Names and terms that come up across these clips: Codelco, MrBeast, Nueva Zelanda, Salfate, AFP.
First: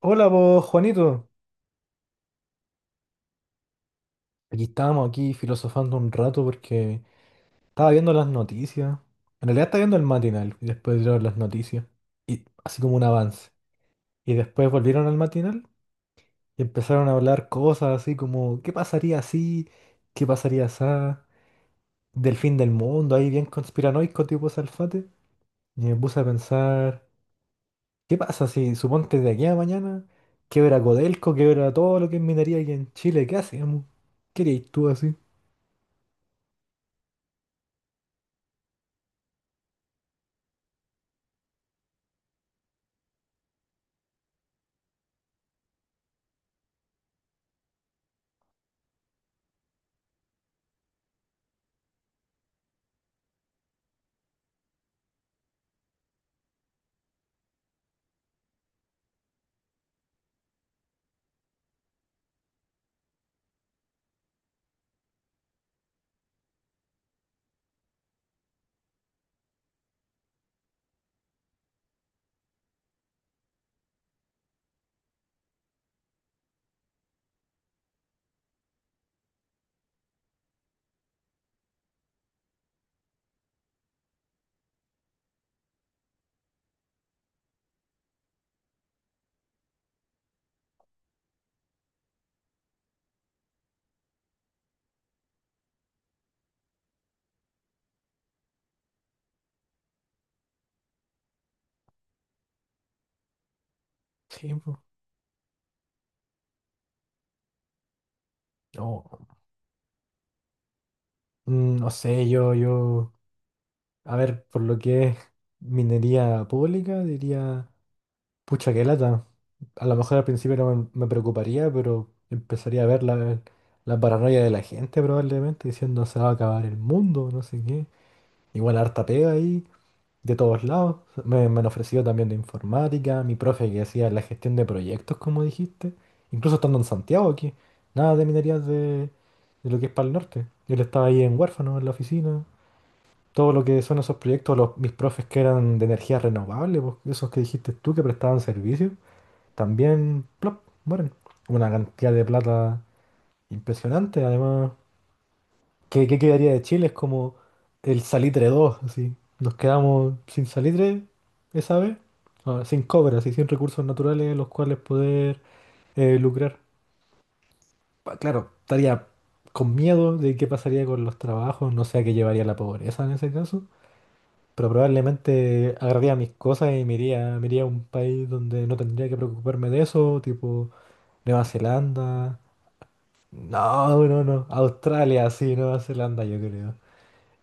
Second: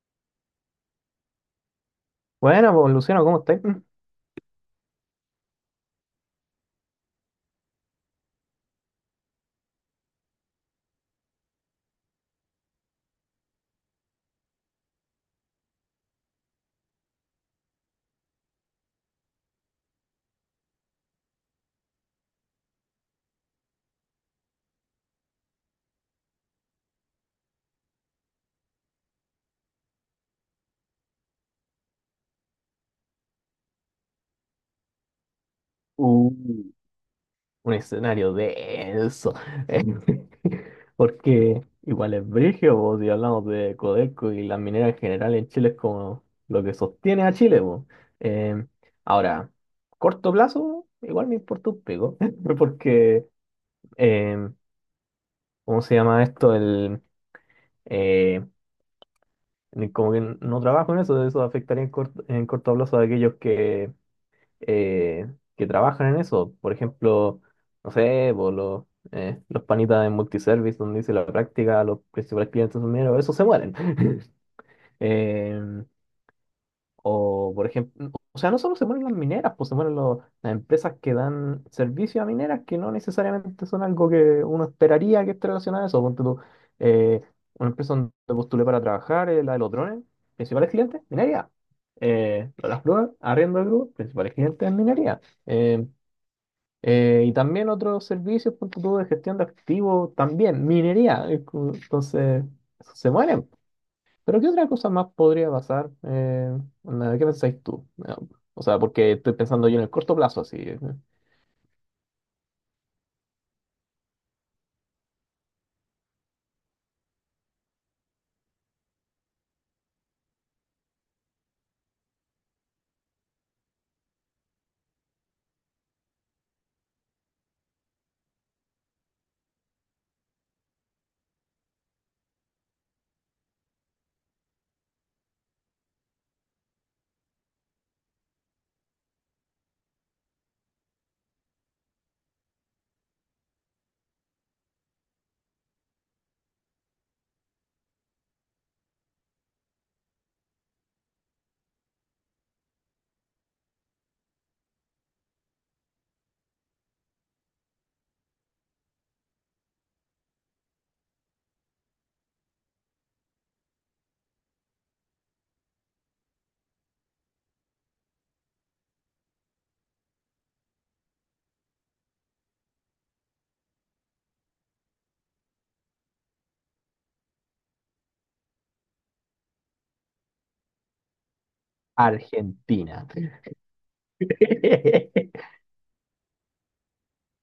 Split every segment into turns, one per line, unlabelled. Hola vos, Juanito.
Bueno, pues Luciano, ¿cómo estáis?
Aquí estábamos aquí filosofando un rato porque estaba viendo las noticias. En realidad estaba viendo el matinal y después vieron las noticias. Y así como un avance. Y después volvieron al matinal y empezaron a hablar cosas así como ¿qué pasaría si? ¿Qué pasaría esa? Del fin del mundo, ahí bien conspiranoico tipo Salfate. Y me puse a pensar, ¿qué pasa si suponte de aquí a mañana quebra Codelco, quebra todo lo que es minería aquí en Chile? ¿Qué hacemos? ¿Qué harías tú así?
Uh, Un escenario denso. eh, Porque igual es brigio, po, si hablamos de Codelco y las mineras en general en Chile es como lo que sostiene a Chile, po. Eh, ahora, Corto plazo, igual me importa un pico, porque, eh, ¿cómo se llama esto? Eh, Como que no trabajo en eso, eso afectaría en corto plazo a aquellos que trabajan en eso. Por ejemplo, no sé, po, los panitas de multiservice, donde hice la práctica, los principales clientes son mineros, esos se mueren. Eh, o, por ejemplo, o sea, no solo se mueren las mineras, pues se mueren las empresas que dan servicio a mineras que no necesariamente son algo que uno esperaría que esté relacionado a eso. Ponte tú, eh, una empresa donde postulé para trabajar, la de los drones, principales clientes, minería. Lo de las grúas, arriendo de grúas, principales clientes, minería. Eh, y también otros servicios, punto tú, de gestión de activos, también minería. Es como... Entonces, se mueren. ¿Pero qué
Sí,
otra
po.
cosa más podría pasar? Onda, ¿qué pensáis tú? O sea,
No,
porque estoy pensando yo en el corto plazo, así.
no sé, yo, a ver, por lo que es minería pública, diría, pucha, qué lata. A lo mejor al principio no me preocuparía, pero empezaría a ver la paranoia de la gente probablemente, diciendo se va a acabar el mundo, no sé qué. Igual harta pega ahí, de todos lados. Me han ofrecido también de informática, mi profe que hacía la gestión de proyectos, como dijiste, incluso estando en Santiago aquí, nada de minerías de lo que es para el norte. Yo le estaba ahí en huérfano, en la oficina. Todo lo que son esos proyectos, mis profes que eran de energía renovable, pues, esos que dijiste tú que prestaban servicio, también plop, mueren. Una cantidad de plata impresionante, además. Qué quedaría de Chile? Es como el salitre 2 así. Nos quedamos sin salitre esa vez, ah, sin cobre, así, sin recursos naturales los cuales poder lucrar. Claro, estaría con miedo de qué pasaría con los trabajos, no sé a qué llevaría la pobreza en ese caso. Pero probablemente agarraría mis cosas y me iría a un país donde no tendría que preocuparme de eso, tipo Nueva Zelanda.
Argentina.
No, no, no. Australia, sí, Nueva Zelanda, yo creo.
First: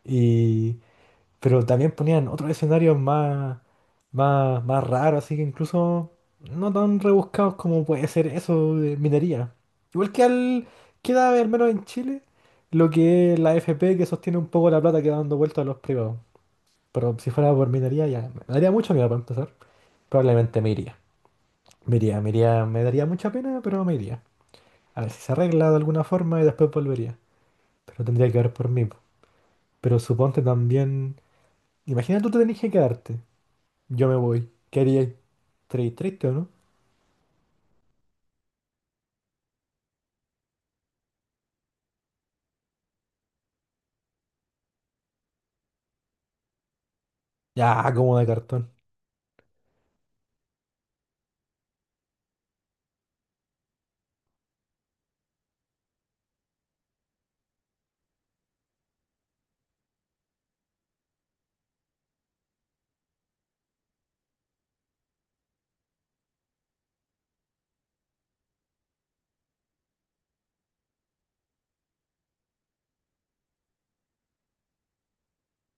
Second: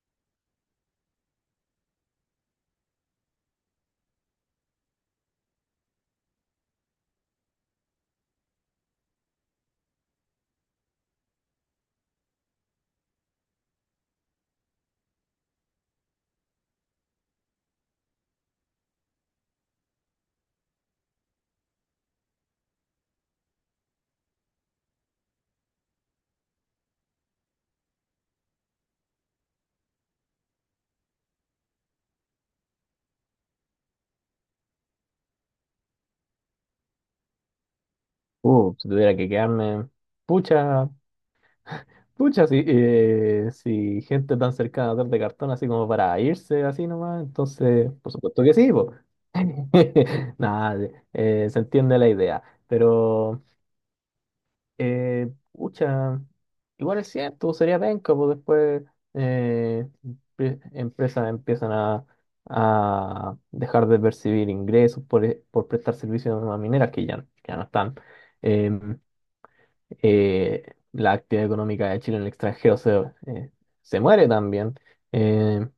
Y, pero también ponían otros escenarios más raros, así que incluso no tan rebuscados como puede ser eso de minería. Igual que al, queda al menos en Chile, lo que es la AFP que sostiene un poco la plata que da dando vuelta a los privados. Pero si fuera por mi daría ya. Me daría mucho miedo para empezar. Probablemente me iría. Me daría mucha pena, pero me iría. A ver si se arregla de alguna forma y después volvería. Pero tendría que ver por mí. Po. Pero suponte también. Imagina tú te tenés que quedarte. Yo me voy. ¿Qué harías? Triste o no?
Si tuviera que quedarme. Pucha, pucha, si gente tan cercana a dar de cartón así como para irse así nomás, entonces,
Ya,
por
como de
supuesto que sí,
cartón.
po. Nada, se entiende la idea. Pero pucha, igual es cierto, sería penca, pues después eh, empresas empiezan a dejar de percibir ingresos por prestar servicios a mineras que ya, ya no están. Em, eh, la actividad económica de Chile en el extranjero eh, se muere también. Em,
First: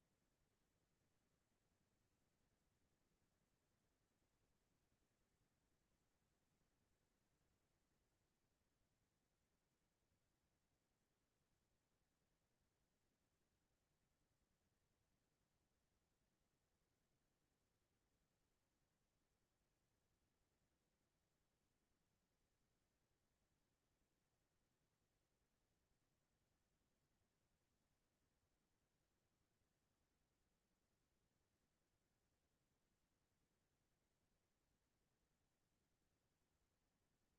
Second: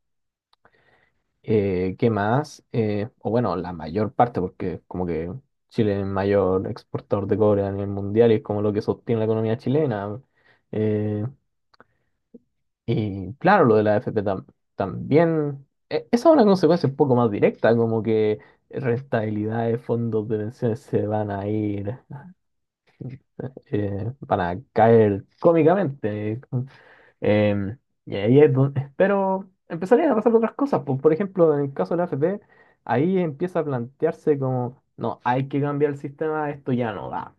¿Qué más? O bueno, la mayor parte, porque como que Chile es el mayor exportador de cobre a nivel mundial y es como lo que sostiene la economía chilena. Eh, y claro, lo de la también, esa es una consecuencia un poco más directa, como que rentabilidad de fondos de pensiones se van a ir, van a caer cómicamente. Em, y ahí es donde, pero empezarían a pasar otras cosas. Por ejemplo, en el caso de la AFP, ahí empieza a plantearse como, no, hay que cambiar el sistema, esto ya no va.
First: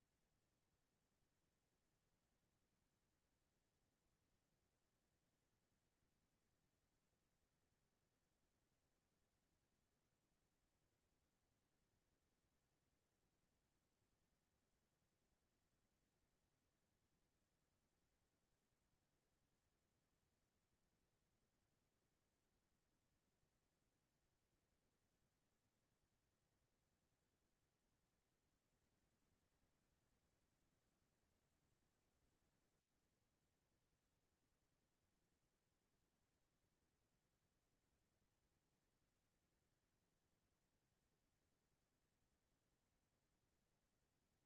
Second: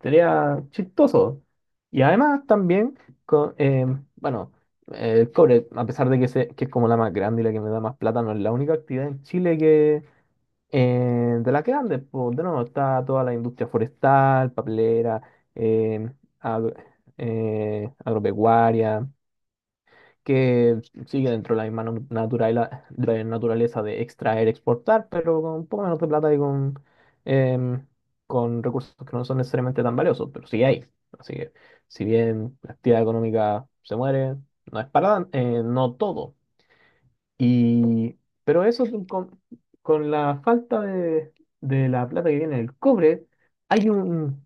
Sería chistoso. Y además también, bueno, el cobre, a pesar de que es como la más grande y la que me da más plata, no es la única actividad en Chile que de la que grande. Pues, de nuevo, está toda la industria forestal, papelera, em, agro- agropecuaria que sigue dentro de la misma naturaleza naturaleza de extraer, exportar, pero con un poco menos de plata y em, con recursos que no son necesariamente tan valiosos, pero sí hay. Así que si bien la actividad económica se muere, no es para tan no todo. Y, pero eso es con la falta de la plata que viene del cobre, hay un,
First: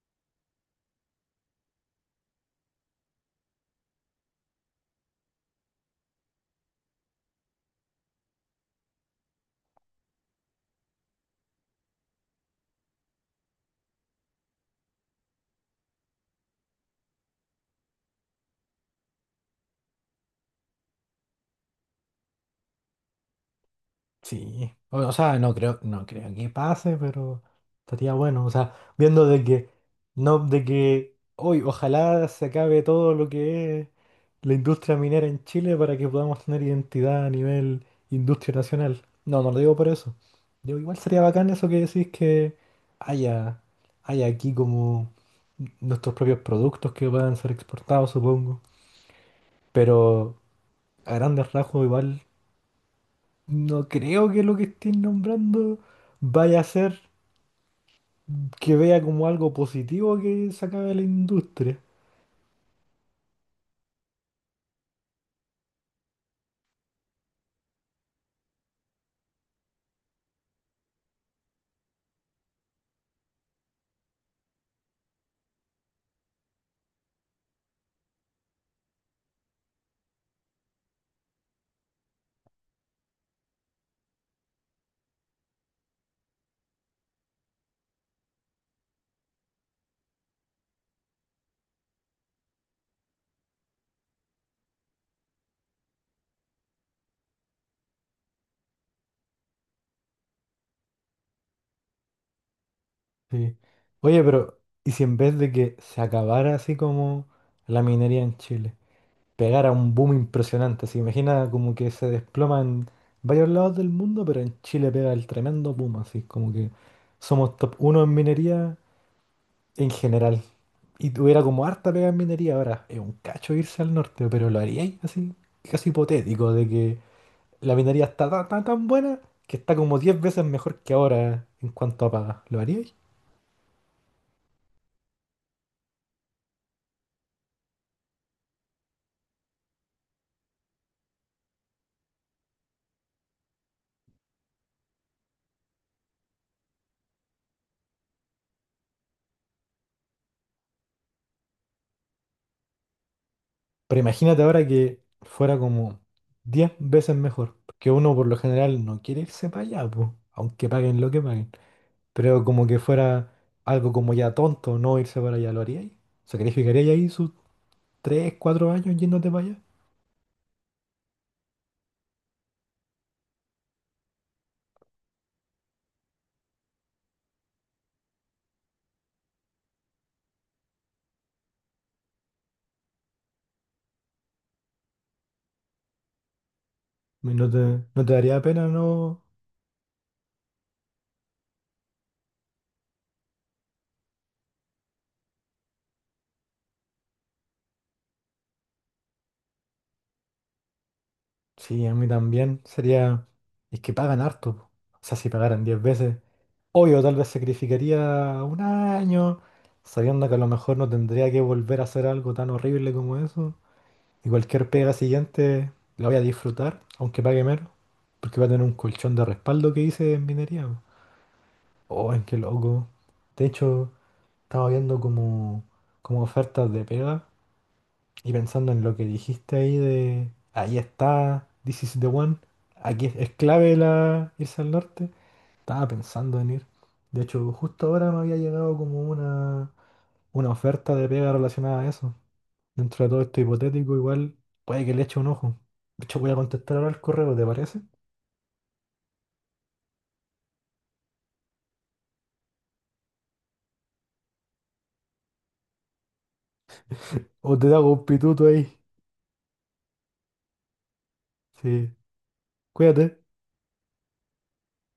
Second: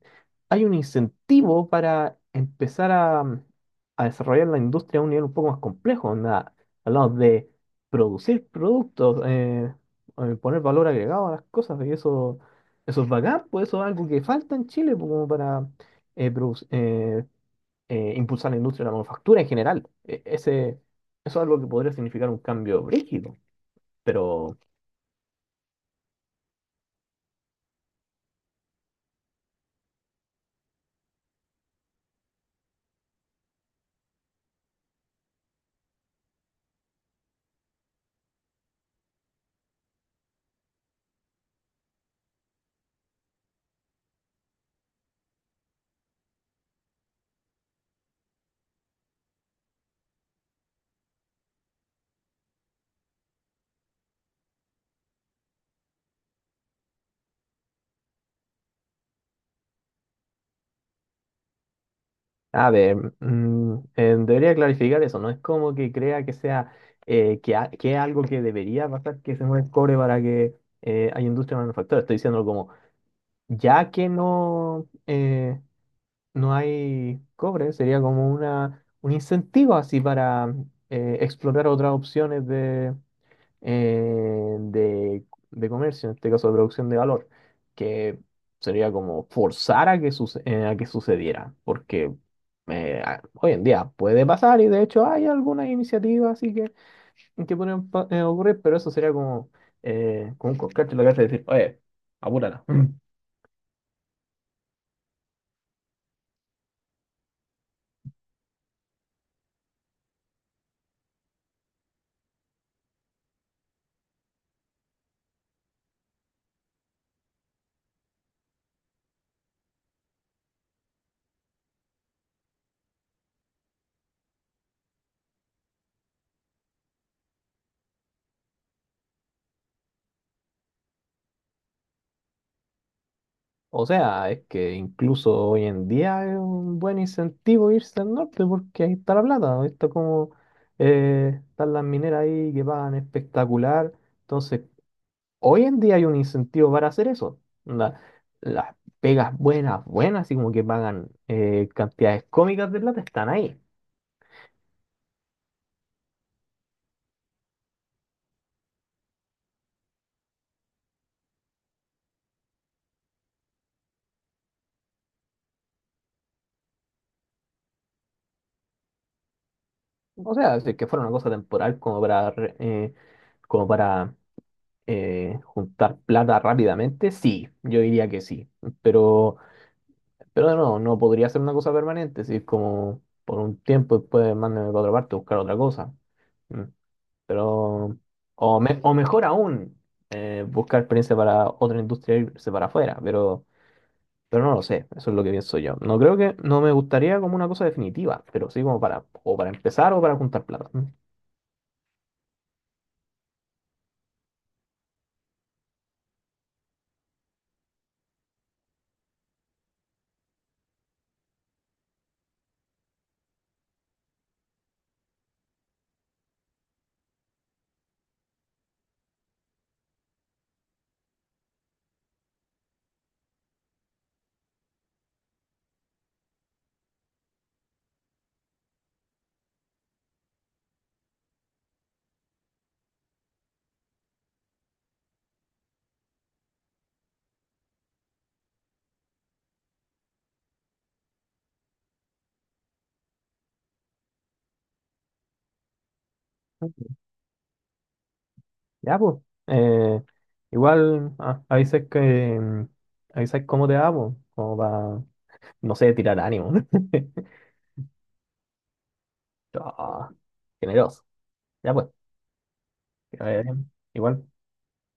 hay un incentivo para empezar a desarrollar la industria a un nivel un poco más complejo. Onda, hablamos de producir productos, poner valor agregado a las cosas, eso es bacán, pues eso es algo que falta en Chile, pues, como para eh, produc- eh, impulsar la industria de la manufactura en general. Eso es algo que podría significar un cambio brígido, pero,
Sí, o sea, no creo que pase, pero estaría bueno, o sea, viendo de que, no, de que hoy ojalá se acabe todo lo que es la industria minera en Chile para que podamos tener identidad a nivel industria nacional. No, no lo digo por eso. Digo, igual sería bacán eso que decís que haya, haya aquí como nuestros propios productos que puedan ser exportados, supongo. Pero a grandes rasgos igual no creo que lo que estén nombrando vaya a ser que vea como algo positivo que se acabe la industria.
a ver, debería clarificar eso, no es como que crea que sea, que es algo que debería pasar, que se mueva el cobre para que haya industria de manufactura. Estoy diciendo como, ya que no, no hay cobre, sería como un incentivo así para explorar otras opciones eh, de, de comercio, en este caso de producción de valor, que sería como forzar a que a que sucediera, porque hoy en día puede pasar y de hecho hay algunas iniciativas que pueden ocurrir, pero eso sería como, como un coscacho en la cabeza y decir, oye, apúrala.
Sí. Oye, pero ¿y si en vez de que se acabara así como la minería en Chile, pegara un boom impresionante? Se imagina como que se desploma en varios lados del mundo, pero en Chile pega el tremendo boom, así como que somos top uno en minería en general. Y tuviera como harta pega en minería ahora. Es un cacho irse al norte, pero lo haríais así, casi hipotético, de que la minería está tan buena que está como 10 veces mejor que ahora en cuanto a paga. ¿Lo haríais?
O sea, es que incluso hoy en día es un buen incentivo irse al norte porque ahí está la plata, ahí está como están las mineras ahí que pagan espectacular. Entonces, hoy en día hay un incentivo para hacer eso. Onda, las pegas buenas, buenas, así como que pagan cantidades cómicas de plata, están ahí.
Pero imagínate ahora que fuera como 10 veces mejor, que uno por lo general no quiere irse para allá, po, aunque paguen lo que paguen. Pero como que fuera algo como ya tonto no irse para allá, ¿lo haríais? ¿Sacrificaríais ahí sus 3 4 años yéndote para allá?
O sea, si es que fuera una cosa temporal como para, como para juntar plata rápidamente, sí, yo diría que sí. Pero Pero no, no podría ser una cosa permanente, si es como por un tiempo después mándame para otra parte, a buscar otra cosa. Mm,
¿No te,
pero,
no te daría pena,
o
no?
mejor aún, buscar experiencia para otra industria e irse para afuera, pero no lo sé, eso es lo que pienso yo. No creo que, no me gustaría como una cosa definitiva, pero sí como para, o para empezar o para juntar plata. Mm.
Sí, a mí también. Sería... Es que pagan harto. Po. O sea, si pagaran 10 veces, obvio, tal vez sacrificaría un año, sabiendo que a lo mejor no tendría que volver a hacer algo tan horrible como eso. Y cualquier pega siguiente la voy a disfrutar, aunque pague menos, porque va a tener un colchón de respaldo que hice en minería. Po. Oh, qué loco. De hecho, estaba viendo como ofertas de pega. Y pensando en lo que dijiste ahí de, ahí está, this is the one, aquí es clave la, irse al norte, estaba pensando en ir. De hecho, justo ahora me había llegado como una oferta de pega relacionada a eso. Dentro de todo esto hipotético, igual puede que le eche un ojo. De hecho, voy a contestar ahora
Mm,
el correo, ¿te parece?
ya, pues, eh, igual ah, mm, avisas cómo te va, pues, como para, no sé, tirar ánimo.
O te hago un pituto ahí.
Ah, generoso. Ya pues,
Sí,
que
cuídate.
vaya bien. Igual.